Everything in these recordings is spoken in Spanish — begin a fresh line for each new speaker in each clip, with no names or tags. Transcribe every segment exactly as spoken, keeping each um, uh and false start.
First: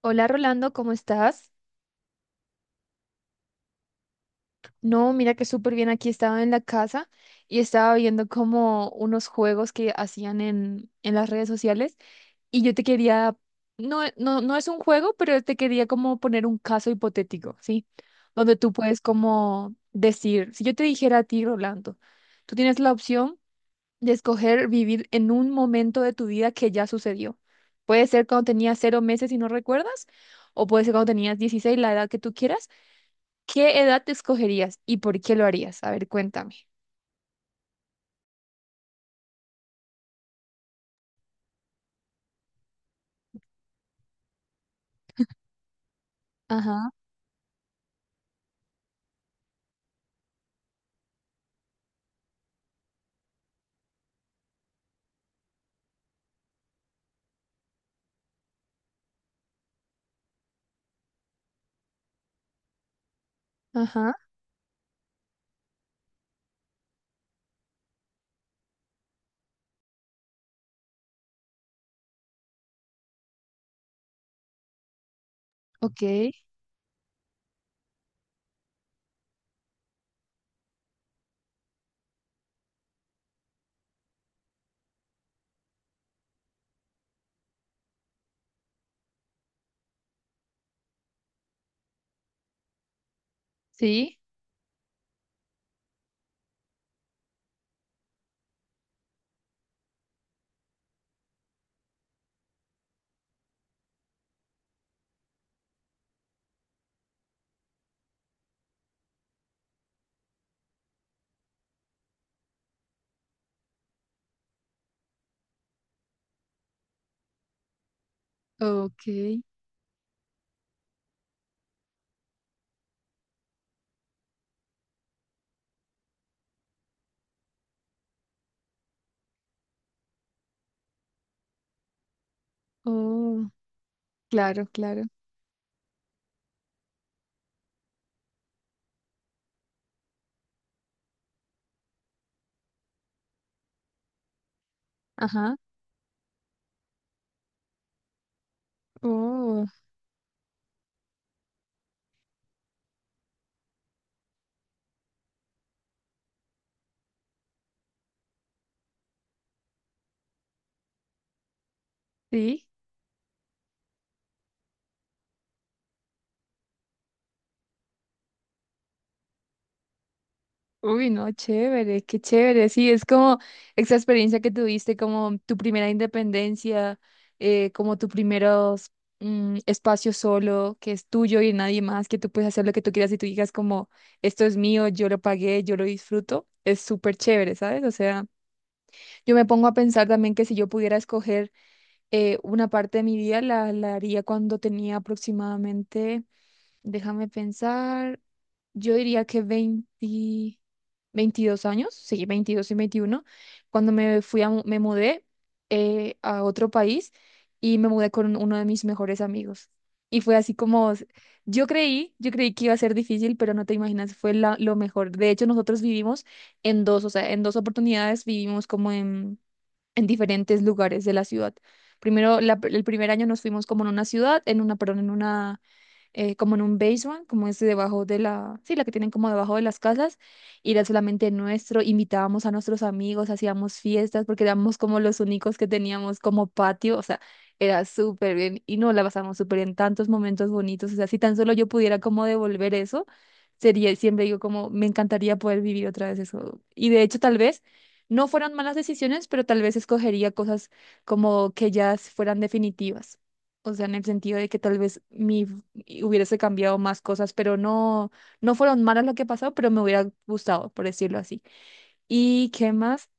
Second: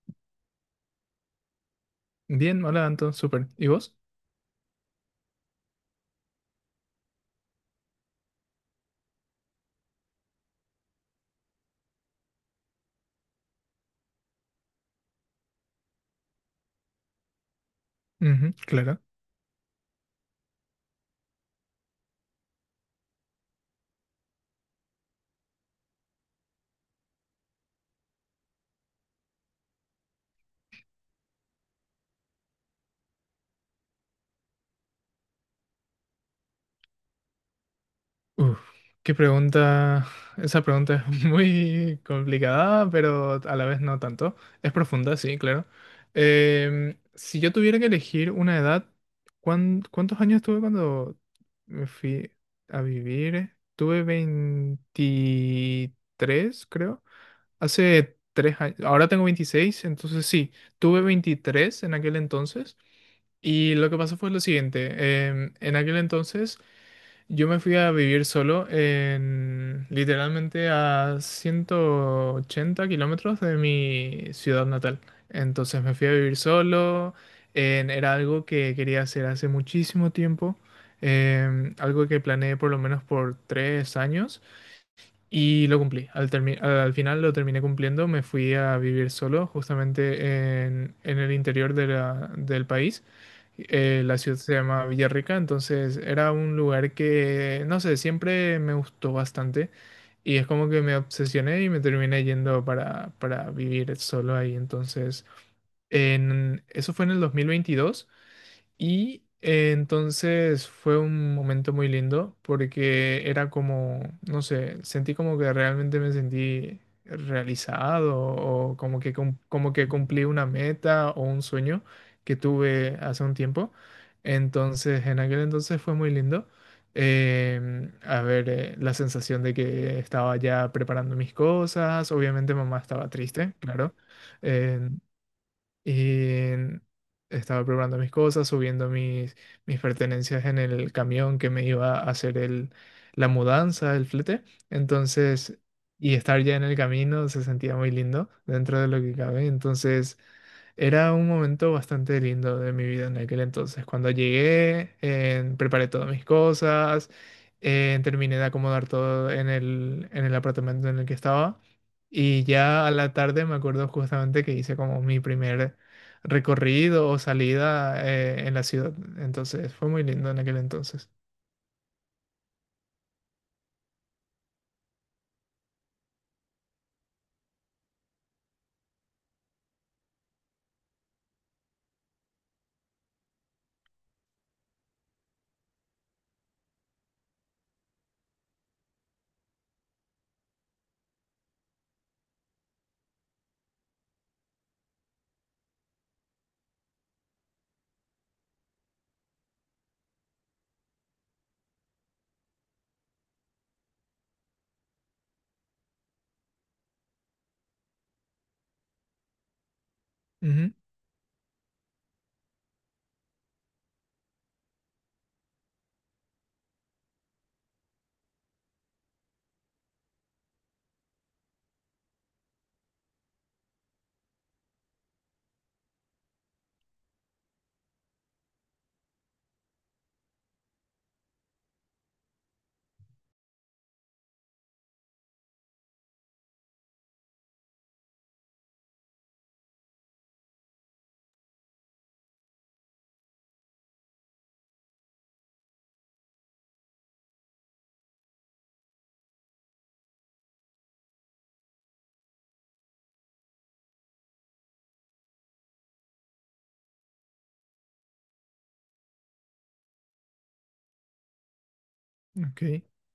Hola Rolando, ¿cómo estás?
Bien, hola Anton, súper. ¿Y vos?
No, mira que súper bien. Aquí estaba en la casa y estaba viendo como unos juegos que hacían en, en las redes sociales y yo te quería, no, no, no es un juego, pero te quería como poner un caso hipotético, ¿sí?
Ujú,
Donde tú puedes
claro.
como decir, si yo te dijera a ti, Rolando, tú tienes la opción de escoger vivir en un momento de tu vida que ya sucedió. Puede ser cuando tenías cero meses y no recuerdas, o puede ser cuando tenías dieciséis, la edad que tú quieras. ¿Qué edad te escogerías y por qué lo harías? A ver, cuéntame.
Uf, qué pregunta. Esa pregunta es muy complicada, pero a la vez no tanto. Es profunda, sí, claro.
Ajá,
Em, si yo tuviera que elegir una edad, ¿cuán- ¿cuántos años tuve cuando me fui a vivir? Tuve veintitrés, creo. Hace tres años. Ahora tengo veintiséis, entonces sí, tuve veintitrés en aquel entonces. Y lo que
ajá,
pasó fue lo siguiente, em, en aquel entonces yo me fui a vivir solo, en literalmente a ciento ochenta kilómetros de mi ciudad natal. Entonces me
ok,
fui a vivir solo, en- era algo que quería hacer hace muchísimo tiempo, em, algo que planeé por lo menos por tres años y lo cumplí. Al, termi- al final lo terminé cumpliendo, me fui a vivir solo justamente en, en el interior de la- del país. Eh,
sí,
la ciudad se llama Villarrica, entonces era un lugar que, no sé, siempre me gustó bastante y es como que me obsesioné y me terminé yendo para, para vivir solo ahí. Entonces, en, eso fue en el dos mil veintidós y eh, entonces fue un momento muy lindo porque era como, no sé, sentí como que realmente me sentí realizado o
ok,
como que, cum- como que cumplí una meta o un sueño que tuve hace un tiempo. Entonces, en aquel entonces fue muy lindo. Em, a ver, eh, la sensación de que estaba ya preparando mis cosas. Obviamente mamá estaba
oh,
triste, claro.
claro, claro,
Y estaba preparando mis cosas, subiendo mis, mis pertenencias en el camión que me iba a hacer el, la mudanza, el flete.
ajá,
Entonces, y estar ya en el camino se sentía muy lindo dentro de lo que cabe.
oh,
Entonces, era un momento bastante lindo de mi vida en aquel entonces. Cuando llegué, eh, preparé todas mis cosas. Eh, terminé de acomodar todo en el, en el apartamento en el que estaba. Y
sí,
ya a la tarde me acuerdo justamente que hice como mi primer recorrido o salida eh, en la ciudad. Entonces fue muy lindo en aquel
uy,
entonces.
no, chévere, qué chévere, sí, es como esa experiencia que tuviste, como tu primera independencia, eh, como tu primeros mm, espacio solo, que es tuyo y de nadie más, que tú puedes hacer lo que tú quieras y tú digas como, esto es mío, yo lo pagué, yo lo disfruto, es súper chévere, ¿sabes? O sea... Yo me pongo a pensar también que si yo pudiera escoger eh, una parte de mi vida, la, la haría cuando tenía aproximadamente, déjame pensar, yo diría que veinte, veintidós años, sí, veintidós y veintiuno cuando me fui a, mu- me mudé eh, a otro país y me mudé con uno de mis mejores amigos. Y fue así
Ujú,
como, yo creí, yo creí que iba a ser difícil, pero no te imaginas, fue la- lo mejor. De hecho, nosotros vivimos en dos, o sea, en dos oportunidades vivimos como en en diferentes lugares de la ciudad. Primero, la pr- el primer año nos fuimos como en una ciudad, en una, perdón, en una eh, como en un basement, como es debajo de la, sí, la que tienen como debajo de las casas, y era solamente nuestro, invitábamos a nuestros amigos, hacíamos fiestas, porque éramos como los únicos que teníamos como patio, o sea, era súper bien, y no la pasamos súper bien, tantos momentos bonitos, o sea, si tan solo yo pudiera como devolver eso, sería, siempre digo como, me encantaría poder vivir otra vez eso, y de hecho tal vez... No fueron malas decisiones, pero tal vez escogería cosas como que ya fueran definitivas. O sea, en el sentido de que tal vez mi y hubiese cambiado más cosas, pero no, no fueron malas lo que pasó, pero me hubiera gustado, por decirlo así. ¿Y qué
ok.
más?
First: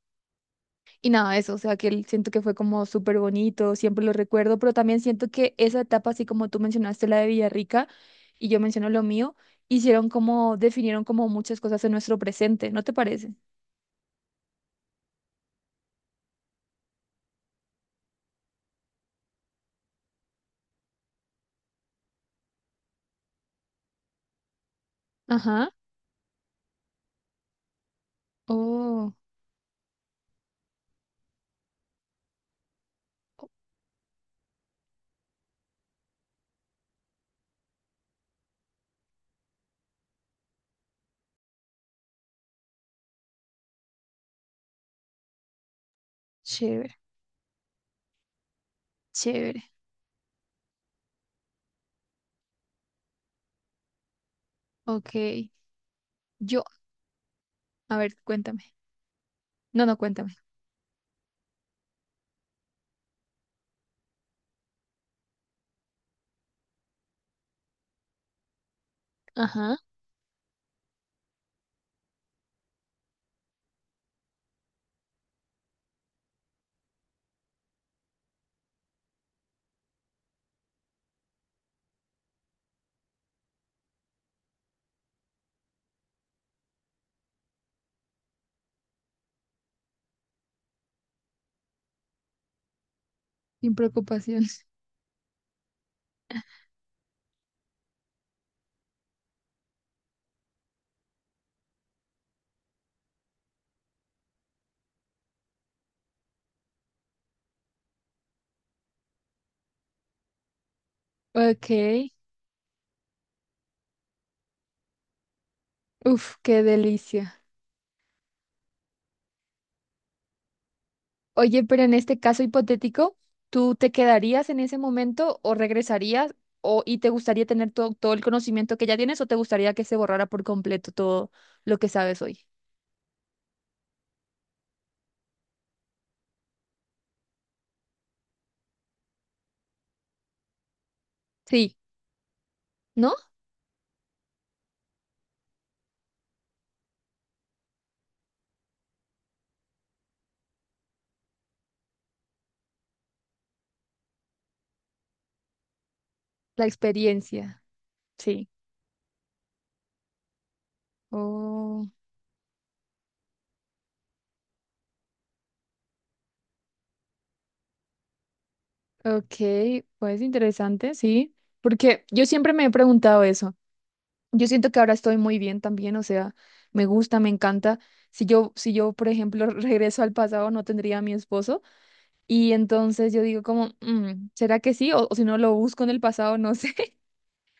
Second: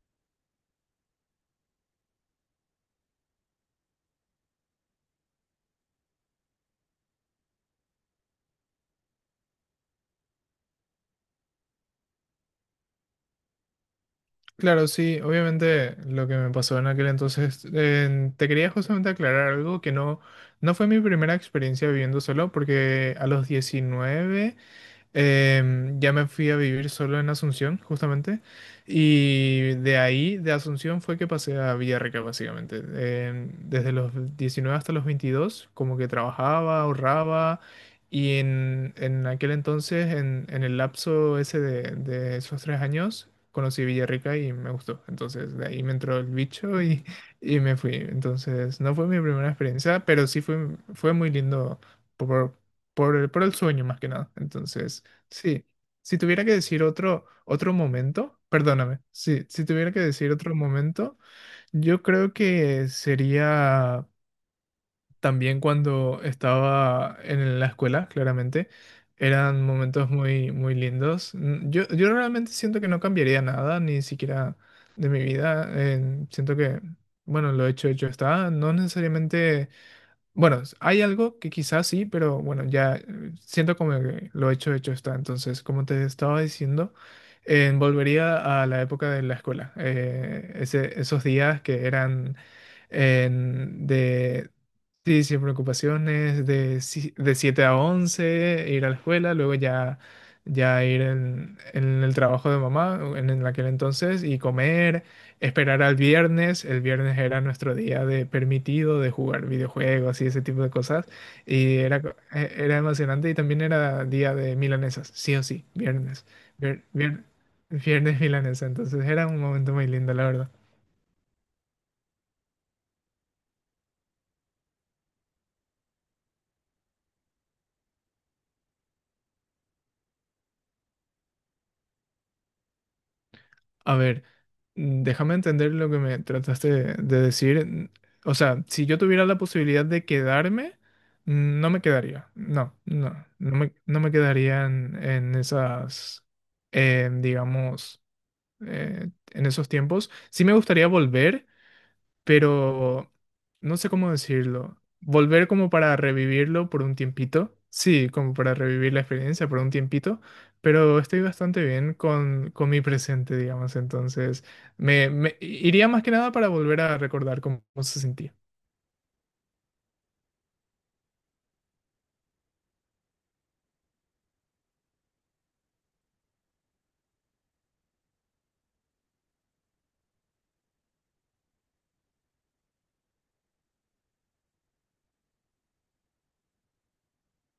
Y nada, eso, o sea, que el- siento que fue como súper bonito, siempre lo recuerdo, pero también siento que esa etapa, así como tú mencionaste la de Villarrica y yo menciono lo mío, hicieron como, definieron como muchas cosas en nuestro presente, ¿no te parece?
Claro, sí, obviamente lo que me pasó en aquel entonces, eh, te quería justamente aclarar algo que no, no fue mi primera experiencia viviendo solo, porque a los diecinueve.
Ajá.
Em, ya me fui a vivir solo en Asunción, justamente.
Oh,
Y de ahí, de Asunción, fue que pasé a Villarrica, básicamente.
oh,
Em, desde los diecinueve hasta los veintidós como que trabajaba, ahorraba. Y en, en aquel entonces, en, en el lapso ese de, de esos tres años, conocí Villarrica y me gustó. Entonces, de ahí me entró el bicho
chévere,
y, y me fui. Entonces, no fue mi primera
chévere.
experiencia, pero sí fue, fue muy lindo por, por el, por el sueño más que nada. Entonces,
Ok.
sí, si tuviera que
Yo,
decir otro, otro
A ver,
momento,
cuéntame.
perdóname, sí, si
No,
tuviera
no,
que decir
cuéntame.
otro momento, yo creo que sería también cuando estaba en la escuela, claramente. Eran
Ajá,
momentos muy, muy lindos. Mm, Yo, yo realmente siento que no cambiaría nada, ni siquiera de mi vida. Eh, siento que, bueno, lo hecho, hecho está. No necesariamente, bueno, s- hay algo que quizás sí, pero bueno, ya eh, siento como que lo hecho, hecho está. Entonces, como te estaba diciendo, eh, volvería a la época de la escuela. Eh, ese- esos días que eran,
sin
en-
preocupación.
de, sí, sin preocupaciones, de, si- de siete a once ir a la escuela, luego ya, ya ir en, en el trabajo de mamá en, en aquel entonces y comer, esperar al viernes. El viernes era nuestro día de permitido de jugar videojuegos y ese tipo de cosas.
Ok.
Y era, co- e- era emocionante y también era día de milanesas, sí o sí, viernes.
Uf, qué
vier- vier-
delicia.
viernes milanesa, entonces era un momento muy lindo, la verdad.
Oye, pero en este caso hipotético, ¿tú te quedarías en ese momento o regresarías o y te gustaría tener todo, todo el conocimiento que ya tienes o te gustaría que se borrara por completo todo lo que sabes hoy?
A ver. Mm, Déjame entender lo que me trataste de, de decir. Mm, O sea, si yo tuviera la posibilidad de quedarme, mm, no
Sí,
me quedaría. No,
¿no?
no, no me, no me quedaría en, en esas, eh, digamos, eh, en esos tiempos. Sí me gustaría volver, pero no sé cómo decirlo. Volver como para
La
revivirlo por un tiempito.
experiencia.
Sí, como
Sí.
para revivir la experiencia por un tiempito, pero estoy bastante
Oh,
bien con, con mi presente, digamos. Entonces, me, me iría más que nada para volver a recordar cómo, cómo se sentía.
ok, pues interesante, sí. Porque yo siempre me he preguntado eso. Yo siento que ahora estoy muy bien también, o sea, me gusta, me encanta. Si yo, si yo, por ejemplo, regreso al pasado, no tendría a mi esposo. Y entonces yo digo como, "Mm, ¿será que sí? O, o si no lo busco en el pasado, no sé,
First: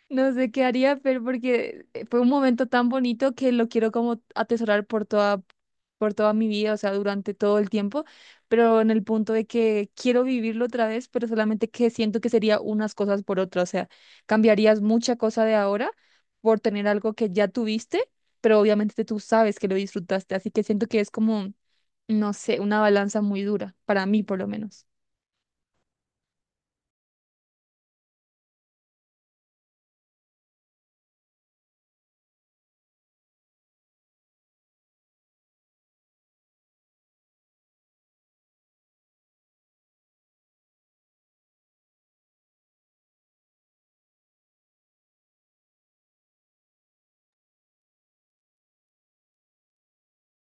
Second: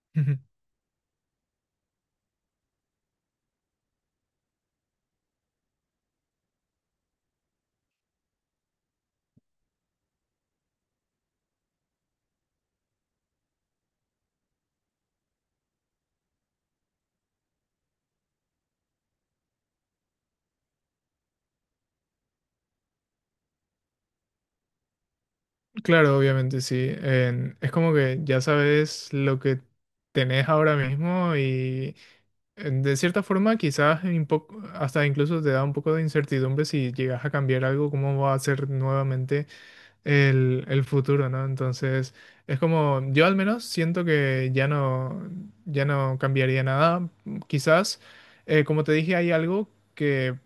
no sé qué haría, pero porque eh, fue un momento tan bonito que lo quiero como atesorar por toda, por toda mi vida, o sea, durante todo el tiempo, pero en el punto de que quiero vivirlo otra vez, pero solamente que siento que sería unas cosas por otras, o sea, cambiarías mucha cosa de ahora por tener algo que ya tuviste, pero obviamente tú sabes que lo disfrutaste, así que siento que es como, no sé, una balanza muy dura, para mí por lo menos.
Claro, obviamente sí. En- es como que ya sabes lo que tenés ahora mismo y, en- de cierta forma, quizás un poco, hasta incluso te da un poco de incertidumbre si llegas a cambiar algo, cómo va a ser nuevamente el, el futuro, ¿no? Entonces, es como, yo al menos siento que ya no, ya no cambiaría nada. mm, Quizás, eh, como te dije, hay algo que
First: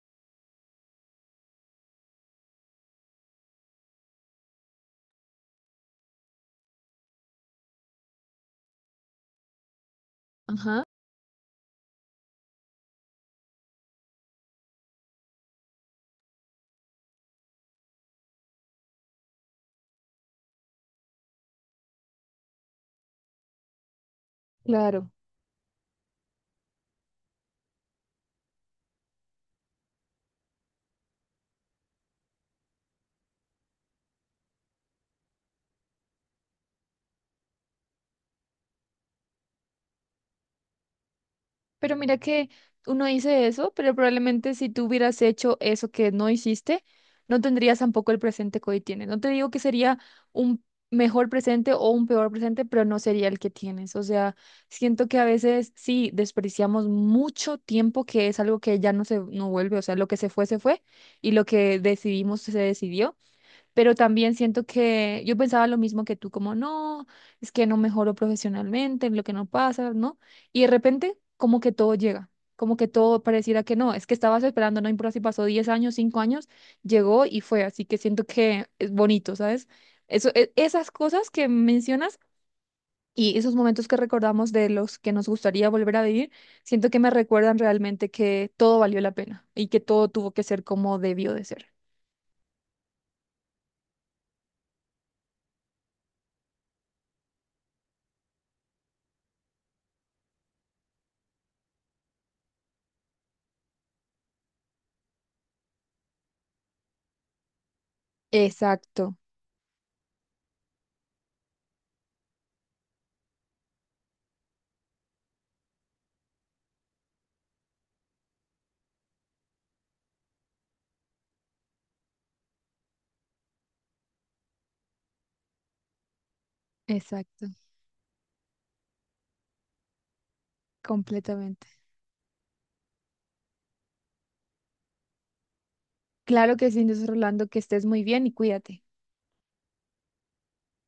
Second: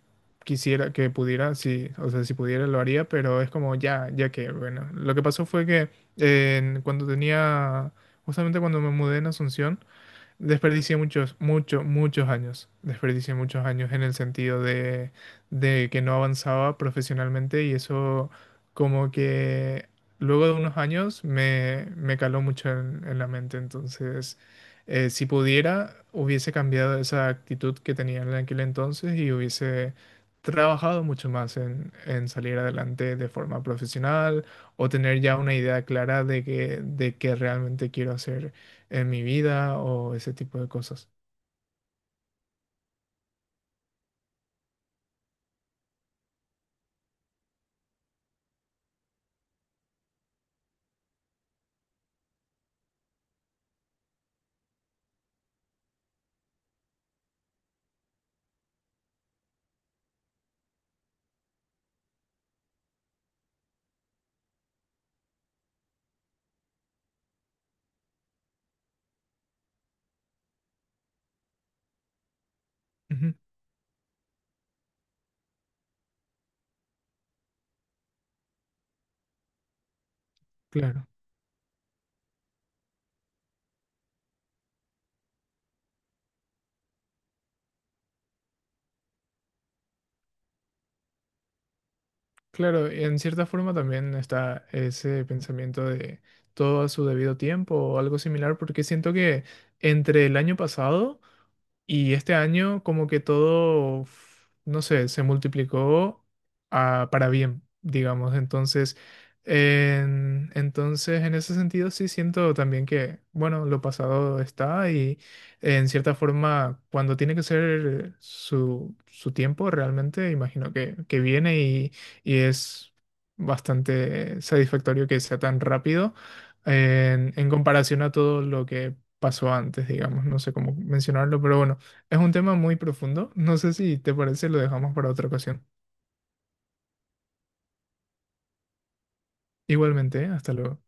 quisiera, que pudiera, sí, o sea, si pudiera lo haría, pero es como, ya, ya que, bueno, lo que pasó fue que en- cuando tenía, justamente cuando me mudé en Asunción,
Ajá,
desperdicié muchos, muchos, muchos años. Desperdicié muchos años en el sentido de, de que no avanzaba profesionalmente y eso como que luego de unos años me, me caló mucho en, en la mente. Entonces,
claro.
eh, si pudiera, hubiese cambiado esa actitud que tenía en aquel entonces y hubiese trabajado mucho más en, en salir adelante de forma profesional, o tener ya una idea clara de que, de qué realmente quiero hacer en mi vida o ese tipo de cosas.
Pero mira que uno dice eso, pero probablemente si tú hubieras hecho eso que no hiciste, no tendrías tampoco el presente que hoy tienes. No te digo que sería un mejor presente o un peor presente, pero no sería el que tienes. O sea, siento que a veces sí desperdiciamos mucho tiempo, que es algo que ya no se no vuelve. O sea, lo que se fue, se fue, y lo que decidimos, se decidió. Pero también siento que yo pensaba lo mismo que tú, como no, es que no mejoro profesionalmente, lo que no pasa, ¿no? Y de repente, como que todo llega, como que todo
Ujú,
pareciera que no, es que estabas esperando, no importa si pasó diez años, cinco años, llegó y fue, así que siento que es bonito, ¿sabes? Eso, e- esas
claro,
cosas que mencionas y esos momentos que recordamos de los que nos gustaría volver a vivir, siento que me recuerdan realmente que todo valió la pena y que todo tuvo que ser como debió de ser.
claro, y en cierta forma también está ese pensamiento de todo a su debido tiempo o algo similar, porque siento que entre el año pasado y este año como que todo, f- no sé, se multiplicó, a- para bien, digamos. Entonces,
Exacto,
en, entonces, en ese sentido sí siento también que, bueno, lo pasado está y en cierta forma, cuando tiene que ser su, su tiempo, realmente imagino que, que viene y, y es bastante satisfactorio que sea tan rápido en,
exacto.
en comparación a todo lo que pasó antes, digamos. No sé cómo mencionarlo, pero
Completamente.
bueno. Es un tema muy profundo. No sé si te parece, lo dejamos para otra ocasión.
Claro que sí, Inés Rolando, que estés muy bien y cuídate.
Igualmente, ¿eh? Hasta luego.